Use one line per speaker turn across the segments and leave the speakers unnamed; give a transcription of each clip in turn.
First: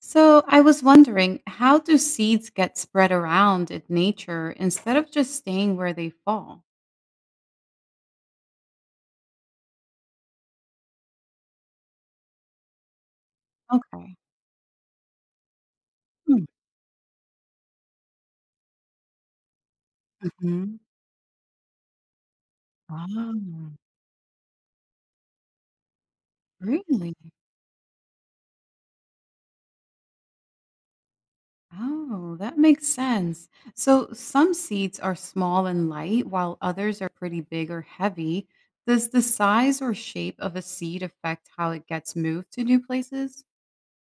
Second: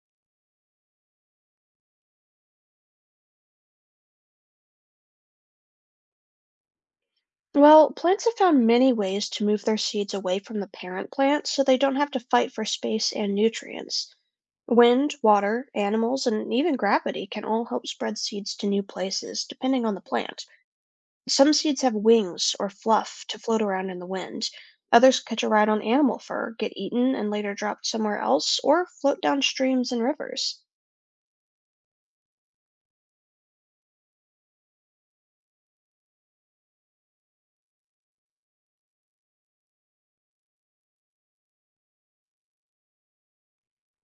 So I was wondering, how do seeds get spread around in nature instead of just staying where they fall?
Well, plants have found many ways to move their seeds away from the parent plant so they don't have to fight for space and nutrients.
Okay.
Wind, water, animals,
Hmm.
and even gravity can all help spread seeds to new places, depending on the plant.
Hmm.
Some seeds have wings or fluff to float
Oh,
around in the wind. Others catch a ride on animal fur, get
really?
eaten, and later dropped somewhere else, or float down streams and rivers.
Oh, that makes sense. So some seeds are small and light, while others are pretty big or heavy. Does the size or shape of a seed affect how it gets moved to new places?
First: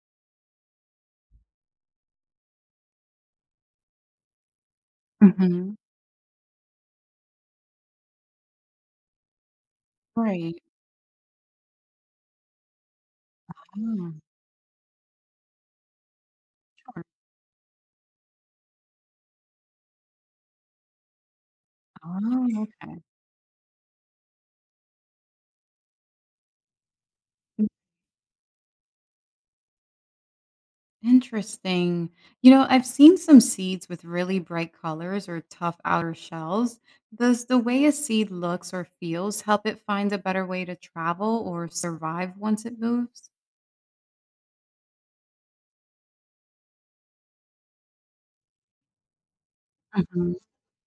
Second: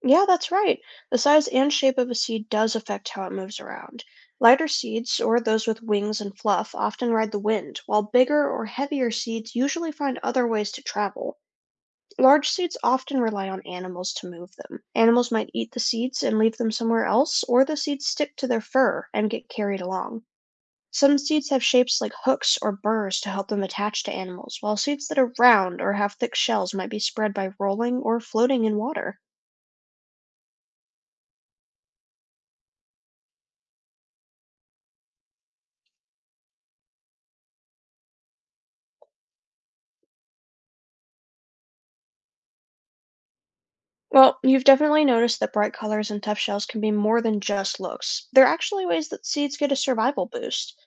Yeah, that's right. The size and shape of a seed does affect how it moves around. Lighter seeds, or those
Hmm.
with wings and fluff, often ride the wind, while bigger or heavier seeds usually find other
Right.
ways to travel. Large seeds often rely on
Oh,
animals to move them. Animals might eat the seeds and leave them somewhere else, or the seeds stick to their fur and get carried along. Some seeds have shapes like
oh,
hooks or
okay.
burrs to help them attach to animals, while seeds that are round or have thick shells might be spread by rolling or floating in water.
Interesting. I've seen some seeds with really bright colors or tough outer shells. Does the way a seed looks or feels help it find a better way to travel or survive once it moves?
Well, you've definitely noticed that bright colors and tough shells can be more than just looks. They're actually ways that seeds get a survival
Mhm.
boost.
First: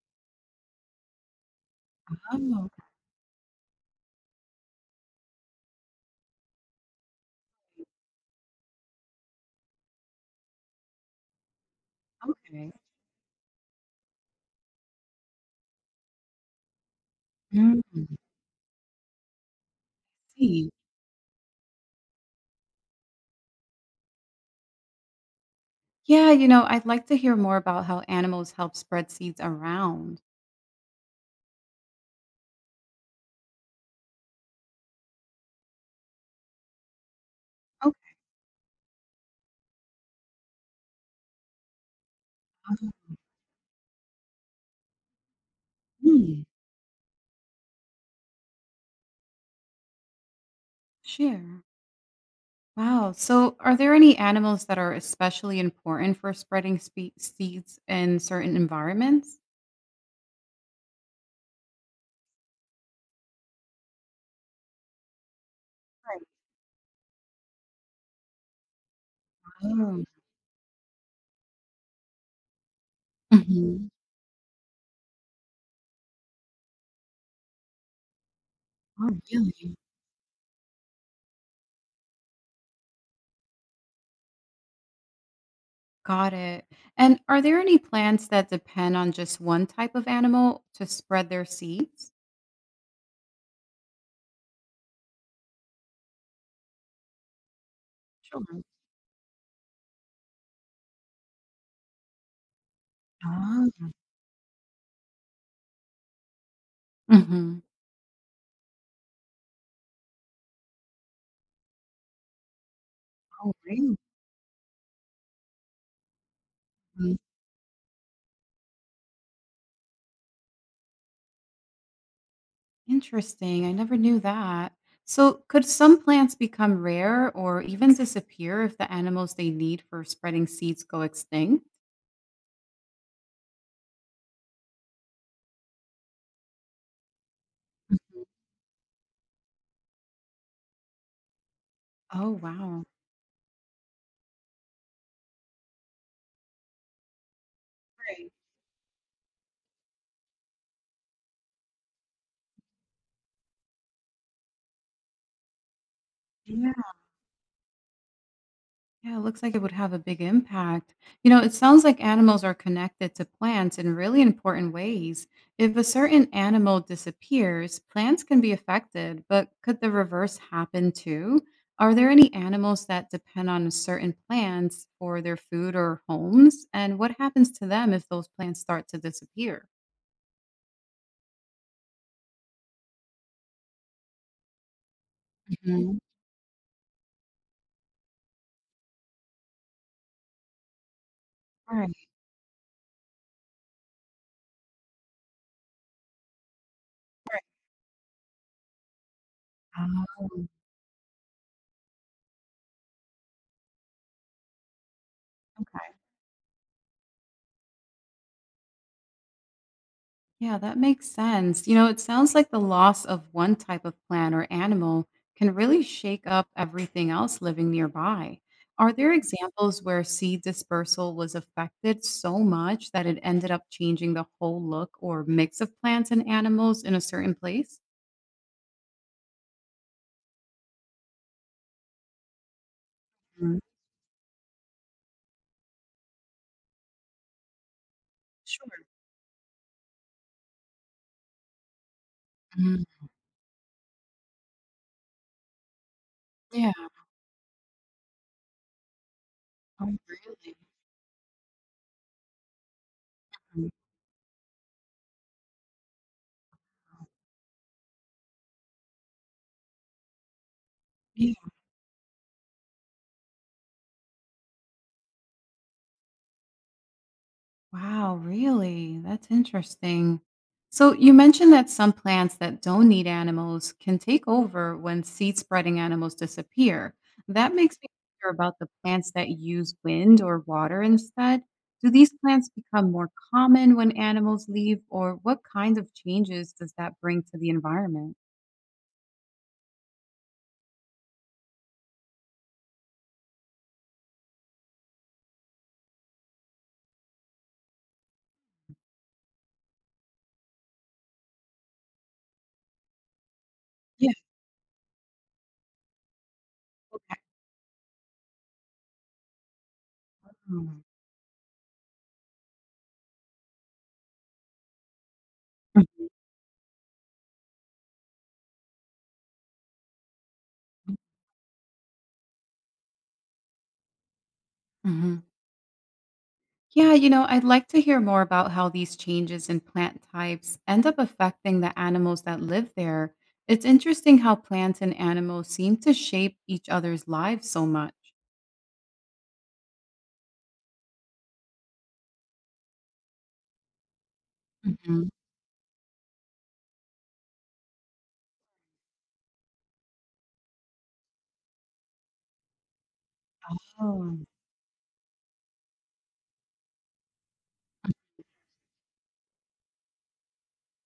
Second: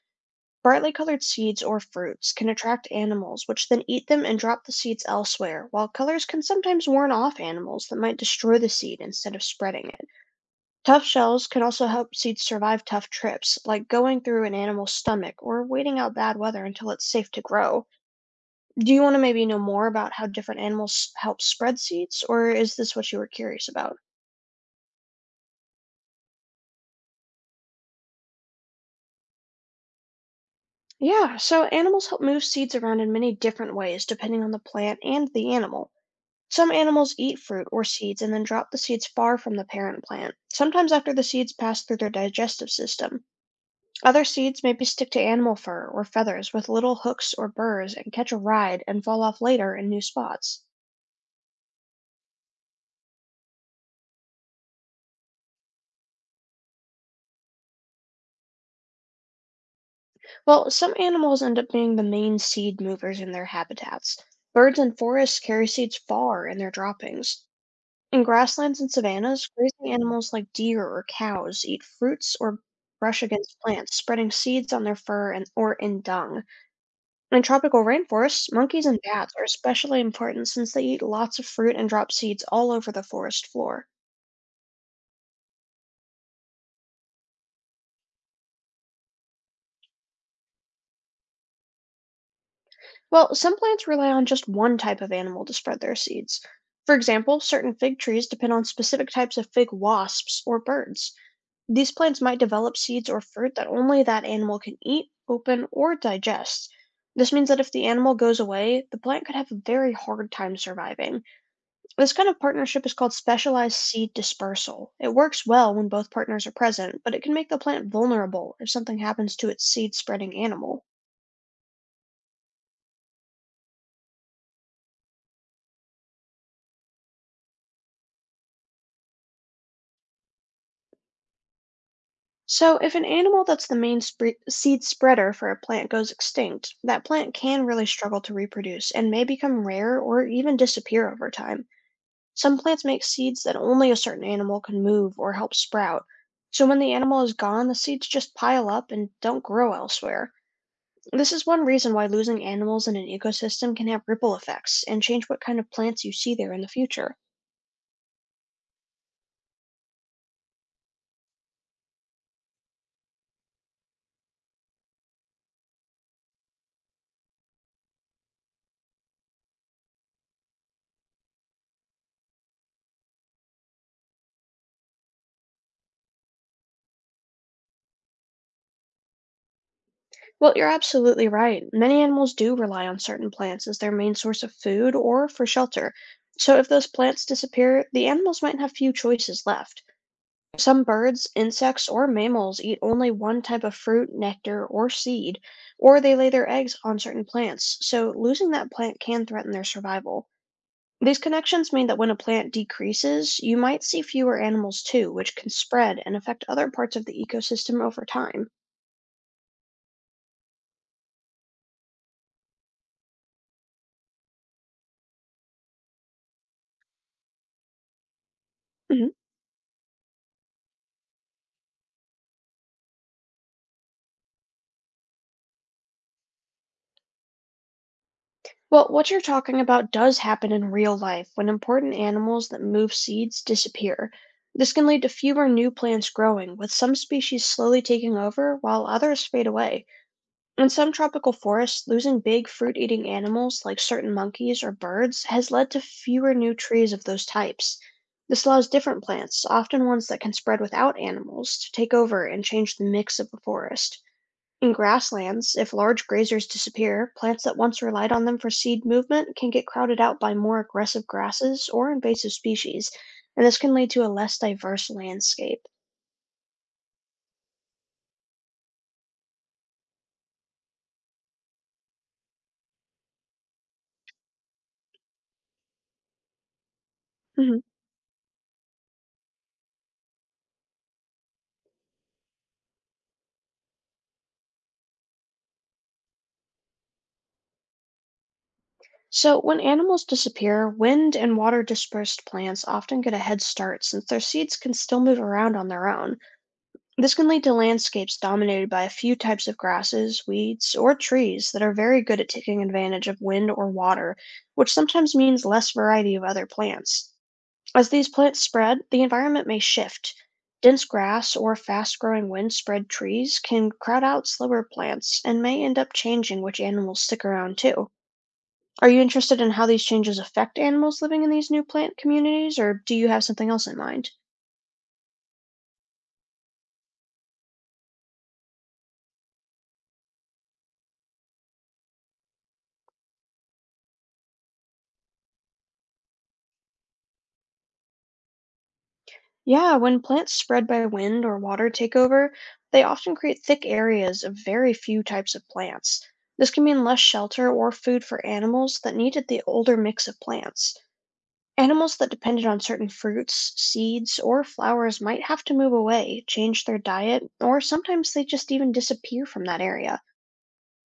Brightly colored seeds or fruits can
Oh,
attract animals, which then eat them and drop the seeds elsewhere, while colors can sometimes warn off animals that might destroy the seed instead of spreading it. Tough shells can also help seeds
okay.
survive tough trips, like going through an animal's stomach or waiting out bad weather until it's safe to grow.
I
Do you want to maybe know more about how different
see.
animals help spread seeds, or is this what you were curious about?
Yeah, I'd like to hear more about how animals help spread seeds around.
Yeah, so animals help move seeds around in many different ways depending on the plant and the animal. Some animals eat fruit or seeds and then drop the seeds far from the parent plant, sometimes after the seeds pass through their digestive
Okay.
system. Other seeds maybe stick to animal fur or
Mm,
feathers with little hooks or burrs and catch a ride and fall off later in new spots.
sure. Wow. So, are there any animals that are especially important for spreading seeds in certain environments?
Well, some animals end up being the main seed movers in their habitats. Birds and forests carry seeds far in their droppings. In grasslands and savannas, grazing
Oh.
animals like deer or cows eat fruits or brush against
Mhm.
plants, spreading seeds on their fur and or in dung. And in tropical rainforests, monkeys and
Oh,
bats are
really?
especially important since they eat lots of fruit and drop seeds all over the forest floor.
Got it. And are there any plants that depend on just one type of animal to spread their seeds?
Well, some plants rely on just one type of animal to spread their seeds. For example, certain fig trees depend
Sure.
on specific types of fig wasps or birds. These plants might develop seeds or fruit that
Oh.
only that animal can eat, open, or digest. This means that
Mhm.
if the animal goes away, the plant could have a very hard time surviving. This kind of partnership is called
Oh,
specialized
really?
seed dispersal. It works well when both partners are present, but
Hmm,
it can make the plant vulnerable if something happens to its seed spreading animal.
Interesting. I never knew that. So, could some plants become rare or even disappear if the animals they need for spreading seeds go extinct?
So, if an animal that's the main seed spreader for a plant goes extinct, that plant can really struggle
Mhm.
to reproduce and may become rare or even disappear over time.
Oh,
Some
wow.
plants make seeds that only a certain animal can move or help sprout. So when the animal is gone, the seeds
Right.
just pile up and don't grow elsewhere. This is one reason why losing animals in an ecosystem can have ripple effects and change what kind of plants you see there in the future.
Yeah, it looks like it would have a big impact. It sounds like animals are connected to plants in really important ways. If a certain animal disappears, plants can be affected, but could the reverse happen too? Are there any animals that depend on certain plants for their food or homes? And what happens to them if those plants start to disappear?
Well, you're absolutely right. Many animals do rely on certain plants as their main source of food or for shelter.
Mhm.
So if those plants disappear, the animals might have few choices left. Some birds, insects,
Right.
or mammals eat only one type of fruit, nectar, or seed, or they lay their eggs on certain
Right.
plants, so losing that plant can threaten their survival.
Oh,
These connections mean that when a plant decreases, you might see fewer animals too, which can
okay.
spread and affect other parts of the ecosystem over time.
Yeah, that makes sense. It sounds like the loss of one type of plant or animal can really shake up everything else living nearby. Are
Mhm.
there examples where seed dispersal was affected so much that it ended up changing the whole look or mix of plants and animals in a certain place?
Well, what you're talking about does happen in real life when important animals that move seeds
Mhm.
disappear. This can lead to fewer new plants growing, with some species slowly taking over
Sure.
while others fade away. In some tropical forests, losing big fruit
Mhm.
eating animals like certain monkeys or birds has led to fewer new
Yeah.
trees of those types. This allows different plants,
Oh,
often ones that can
really?
spread without animals, to take over and change the mix of the
Mhm.
forest. In grasslands, if large grazers disappear, plants that once relied on them for seed movement can get crowded out by more aggressive grasses or invasive species, and this can lead to a less diverse landscape.
Wow, really? That's interesting. So you mentioned that some plants that don't need animals can take over when seed spreading animals disappear. That
Mhm.
makes me wonder about the plants that use wind or water instead. Do these plants become more common when animals leave, or what kinds of changes does that bring to the environment?
So, when animals disappear, wind and water dispersed plants often get a head start since their seeds can still move around on their own. This can lead to landscapes dominated by a few types of grasses, weeds, or trees that are very good at taking advantage of wind or
Yeah.
water, which sometimes means less variety of other plants. As these plants spread, the environment may shift.
Mhm.
Dense grass or fast growing wind spread trees can crowd out slower plants and may end up changing which animals stick around too. Are you interested in how these changes affect animals living in these new plant communities, or do you have something else in mind?
Mhm. Yeah, I'd like to hear more about how these changes in plant types end up affecting the animals that live there. It's interesting how plants and animals seem to shape each other's lives so much.
Yeah, when plants spread by wind or water takeover, they often create thick areas of very few
Mhm.
types of plants. This can mean less shelter or food for animals that needed the older mix of plants. Animals that depended on certain fruits,
Oh,
seeds, or flowers might have to move away, change their diet, or sometimes they just even disappear from that area.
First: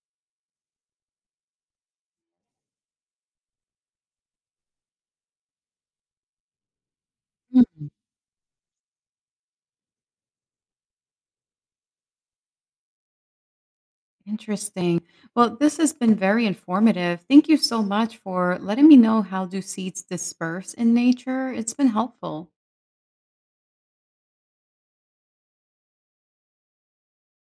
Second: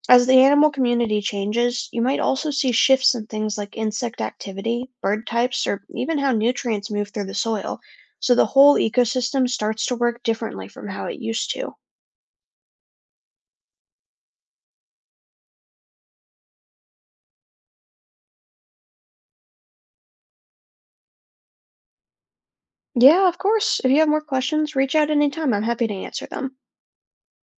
As the animal community changes, you might also see shifts in things like insect activity, bird types, or even how nutrients move through the soil,
hmm,
so the whole ecosystem starts to work differently from how it used to.
interesting. Well, this has been very informative. Thank you so much for letting me know how do seeds disperse in nature. It's been helpful.
Yeah, of course. If you have more questions, reach out anytime. I'm happy to answer them.